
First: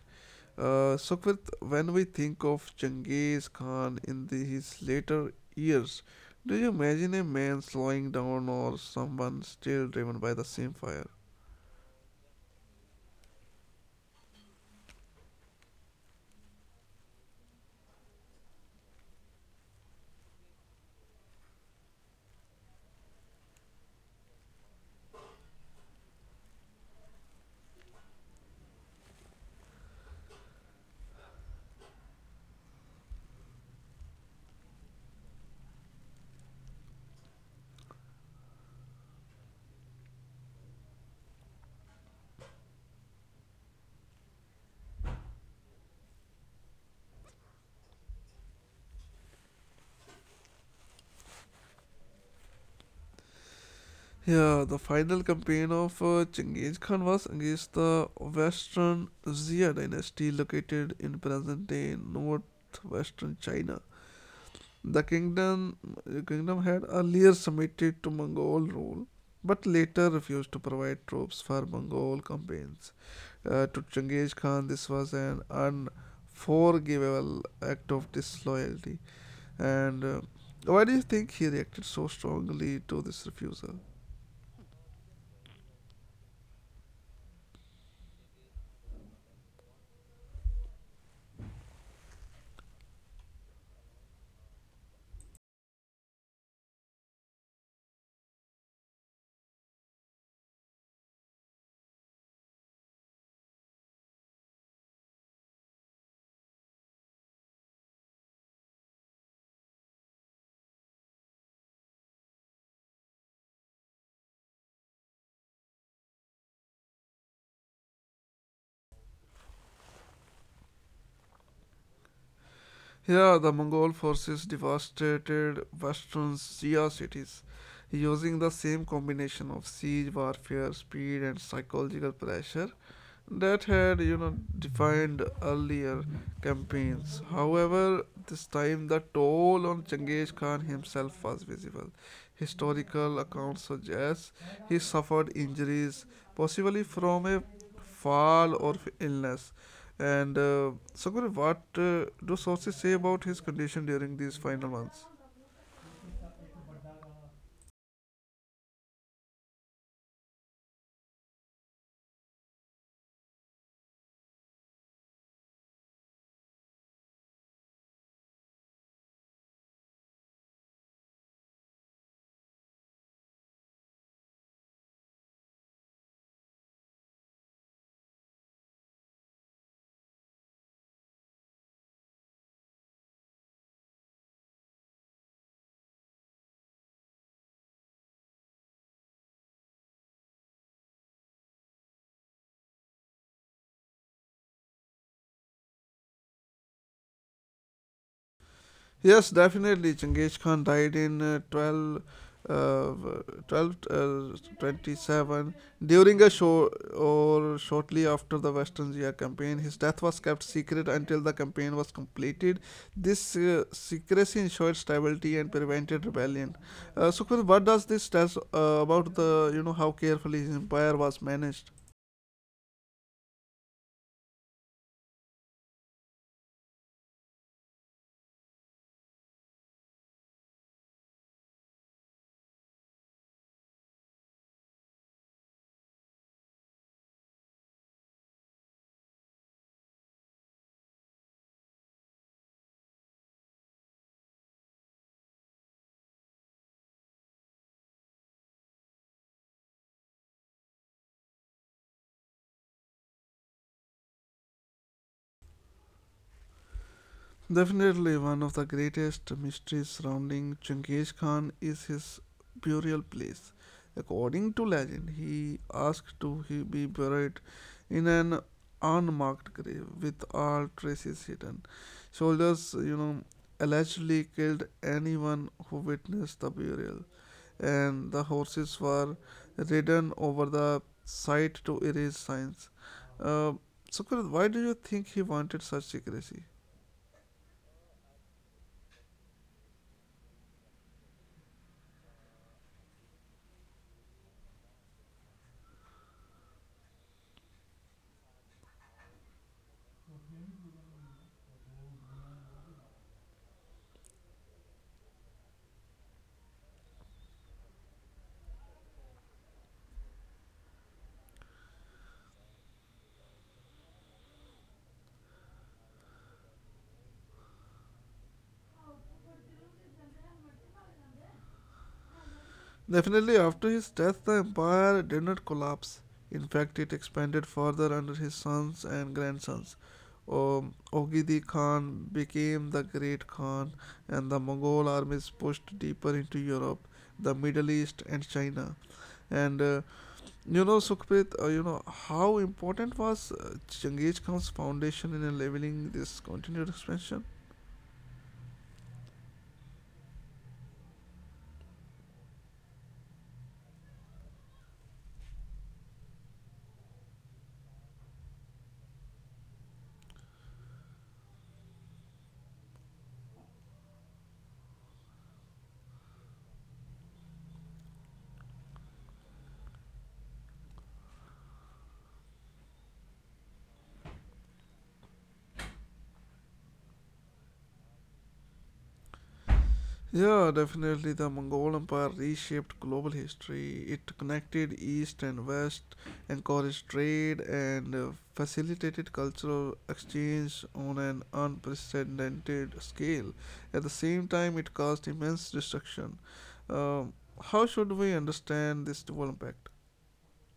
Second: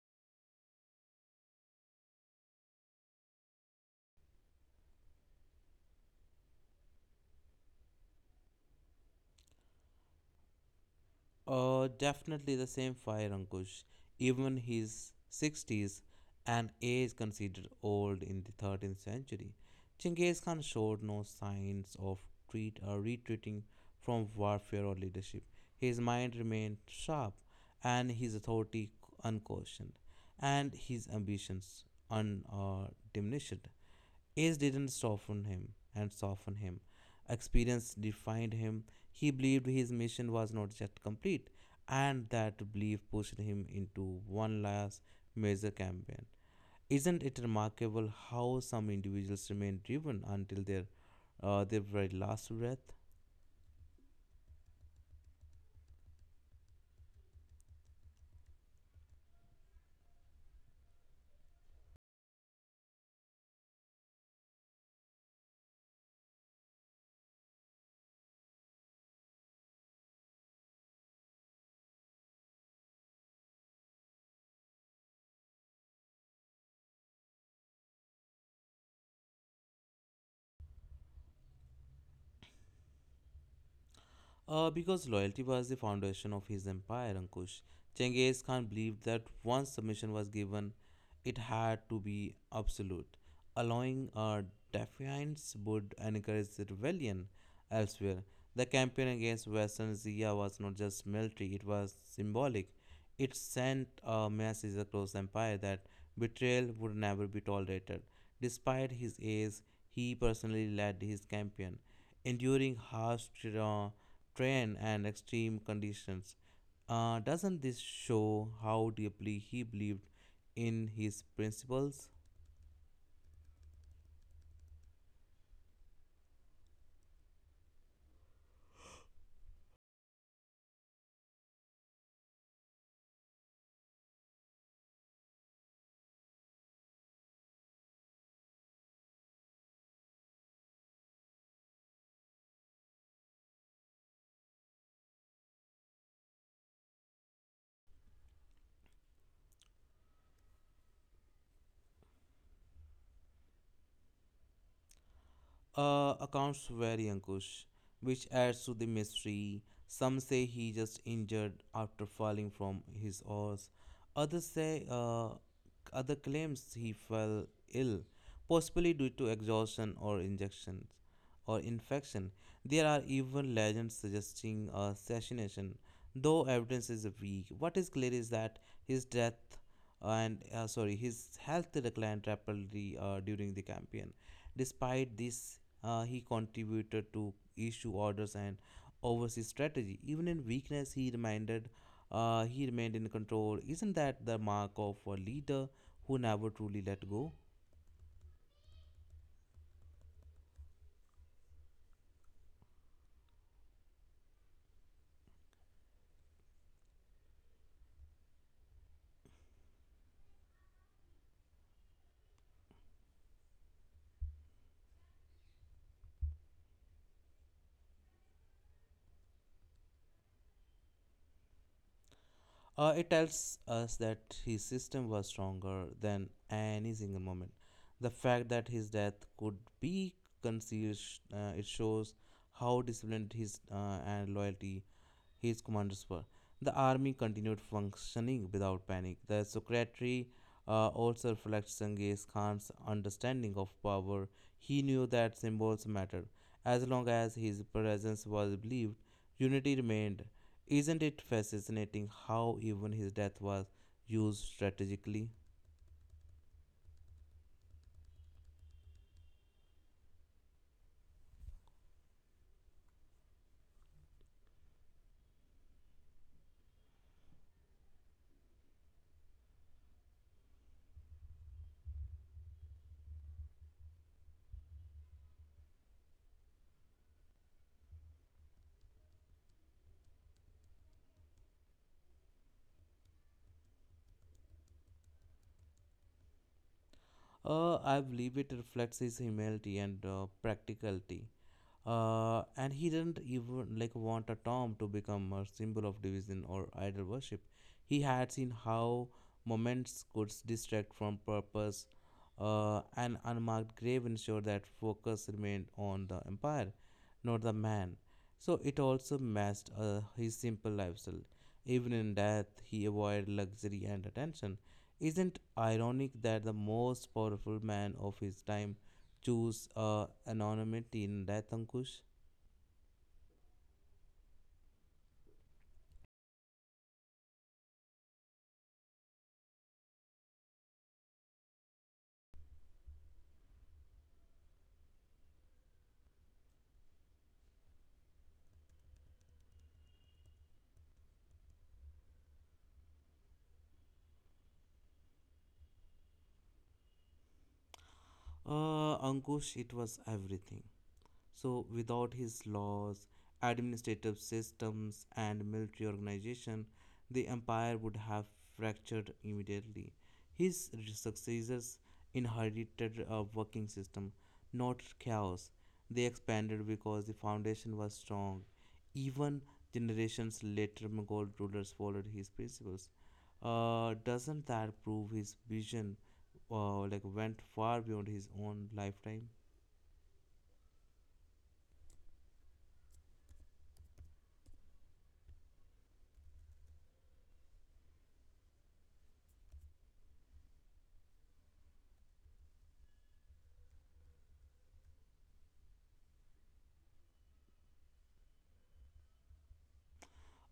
S1: Sukhvit, when we think of Genghis Khan in the, his later years, do you imagine a man slowing down or someone still driven by the same fire?
S2: Definitely the same fire, Ankush. Even his 60s, an age considered old in the 13th century, Chinggis Khan showed no signs of treat or retreating from warfare or leadership. His mind remained sharp, and his authority unquestioned, and his ambitions undiminished. Age didn't soften him. Experience defined him. He believed his mission was not yet complete, and that belief pushed him into one last major campaign. Isn't it remarkable how some individuals remain driven until their very last breath?
S1: Yeah, the final campaign of Genghis Khan was against the Western Xia dynasty, located in present-day northwestern China. The kingdom, the kingdom had earlier submitted to Mongol rule, but later refused to provide troops for Mongol campaigns. To Changez Khan, this was an unforgivable act of disloyalty. And why do you think he reacted so strongly to this refusal?
S2: Because loyalty was the foundation of his empire, Ankush. Genghis Khan believed that once submission was given, it had to be absolute. Allowing defiance would encourage rebellion elsewhere. The campaign against Western Asia was not just military, it was symbolic. It sent a message across the empire that betrayal would never be tolerated. Despite his age, he personally led his campaign, enduring harsh terrain and extreme conditions. Doesn't this show how deeply he believed in his principles?
S1: Here, the Mongol forces devastated western Shia cities using the same combination of siege warfare, speed, and psychological pressure that had defined earlier campaigns. However, this time the toll on Genghis Khan himself was visible. Historical accounts suggest he suffered injuries, possibly from a fall or illness. And Sangur, what do sources say about his condition during these final months?
S2: Accounts vary, Ankush, which adds to the mystery. Some say he just injured after falling from his horse. Others say, uh, other claims he fell ill, possibly due to exhaustion or injections or infection. There are even legends suggesting assassination, though evidence is weak. What is clear is that his death and sorry, his health declined rapidly during the campaign. Despite this, he contributed to issue orders and overseas strategy. Even in weakness, he remained in control. Isn't that the mark of a leader who never truly let go?
S1: Yes, definitely. Chinggis Khan died in uh, 12 27 during a show or shortly after the Western Jia campaign. His death was kept secret until the campaign was completed. This secrecy ensured stability and prevented rebellion. So, Kunal, what does this tell us, about the, how carefully his empire was managed?
S2: It tells us that his system was stronger than any single moment. The fact that his death could be concealed, it shows how disciplined his and loyalty his commanders were. The army continued functioning without panic. The secretary also reflects Genghis Khan's understanding of power. He knew that symbols mattered. As long as his presence was believed, unity remained. Isn't it fascinating how even his death was used strategically?
S1: Definitely, one of the greatest mysteries surrounding Genghis Khan is his burial place. According to legend, he asked to he be buried in an unmarked grave with all traces hidden. Soldiers, allegedly killed anyone who witnessed the burial, and the horses were ridden over the site to erase signs. Uh, Sukrit, why do you think he wanted such secrecy?
S2: I believe it reflects his humility and practicality. And he didn't even like want a tomb to become a symbol of division or idol worship. He had seen how moments could distract from purpose. An unmarked grave ensured that focus remained on the empire, not the man. So it also matched his simple lifestyle. Even in death, he avoided luxury and attention. Isn't ironic that the most powerful man of his time chose anonymity in death, Ankush?
S1: Definitely, after his death, the empire did not collapse. In fact, it expanded further under his sons and grandsons. Oghidi Khan became the Great Khan, and the Mongol armies pushed deeper into Europe, the Middle East, and China. And Sukhprit, how important was Genghis Khan's foundation in leveling this continued expansion?
S2: Ankush, it was everything. So, without his laws, administrative systems, and military organization, the empire would have fractured immediately. His successors inherited a working system, not chaos. They expanded because the foundation was strong. Even generations later, Mongol rulers followed his principles. Doesn't that prove his vision like went far beyond his own lifetime?
S1: Yeah, definitely. The Mongol Empire reshaped global history. It connected East and West, encouraged trade, and facilitated cultural exchange on an unprecedented scale. At the same time, it caused immense destruction. Um, how should we understand this dual impact?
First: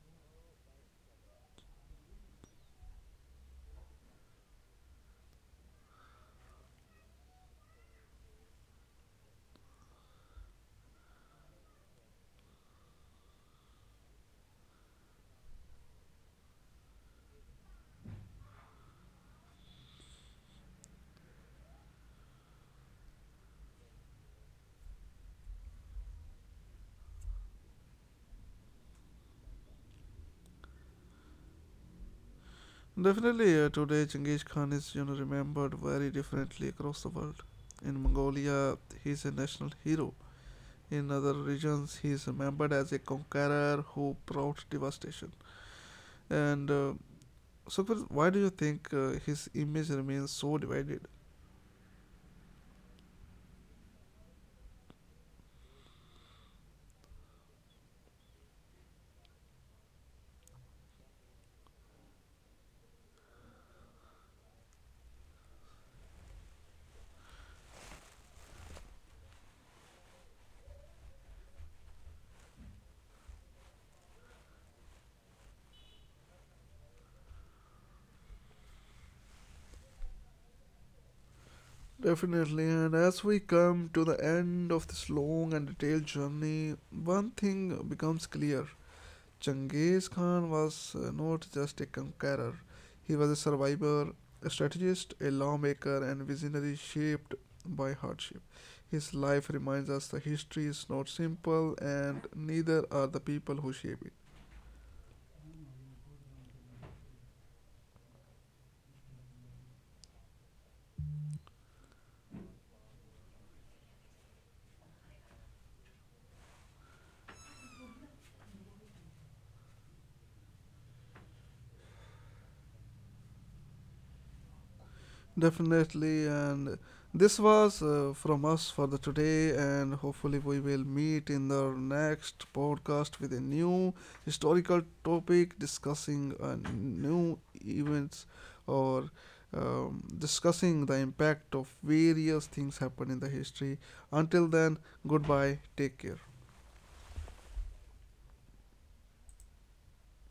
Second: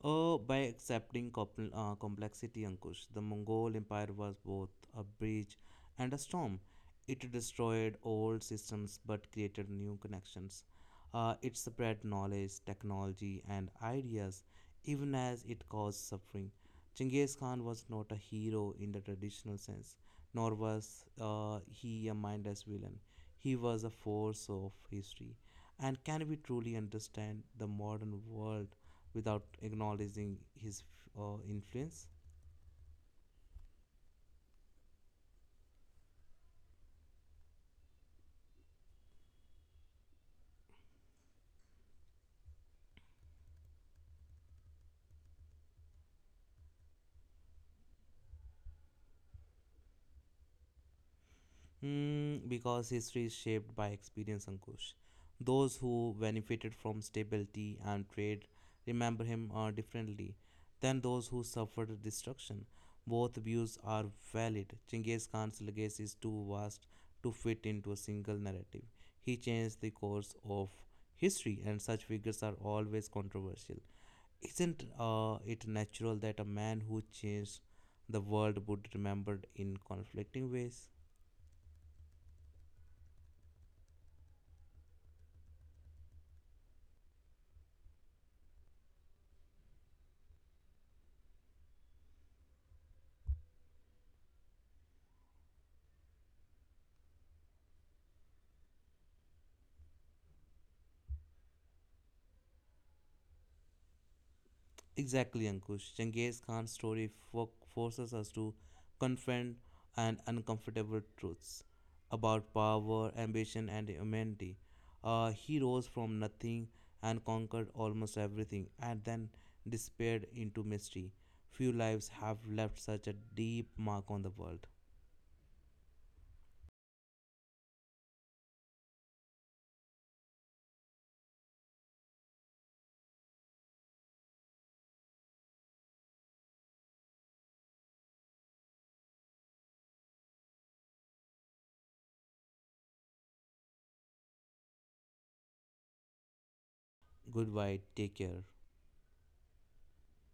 S2: Oh, by accepting complexity, Ankush, the Mongol Empire was both a bridge and a storm. It destroyed old systems but created new connections. It spread knowledge, technology, and ideas even as it caused suffering. Genghis Khan was not a hero in the traditional sense, nor was he a mindless villain. He was a force of history. And can we truly understand the modern world without acknowledging his influence?
S1: Definitely, today Genghis Khan is, remembered very differently across the world. In Mongolia, he is a national hero. In other regions, he is remembered as a conqueror who brought devastation. And Sukhbir, why do you think his image remains so divided?
S2: Hmm, because history is shaped by experience, Ankush. Those who benefited from stability and trade remember him differently than those who suffered destruction. Both views are valid. Chinggis Khan's legacy is too vast to fit into a single narrative. He changed the course of history, and such figures are always controversial. Isn't it natural that a man who changed the world would be remembered in conflicting ways?
S1: Definitely, and as we come to the end of this long and detailed journey, one thing becomes clear. Genghis Khan was, not just a conqueror, he was a survivor, a strategist, a lawmaker, and visionary shaped by hardship. His life reminds us the history is not simple, and neither are the people who shape it.
S2: Exactly, Ankush. Genghis Khan's story forces us to confront an uncomfortable truths about power, ambition, and humanity. He rose from nothing and conquered almost everything, and then disappeared into mystery. Few lives have left such a deep mark on the world.
S1: Definitely, and this was from us for the today, and hopefully we will meet in the next podcast with a new historical topic, discussing new events, or discussing the impact of various things happen in the history. Until then, goodbye. Take care.
S2: Goodbye. Take care.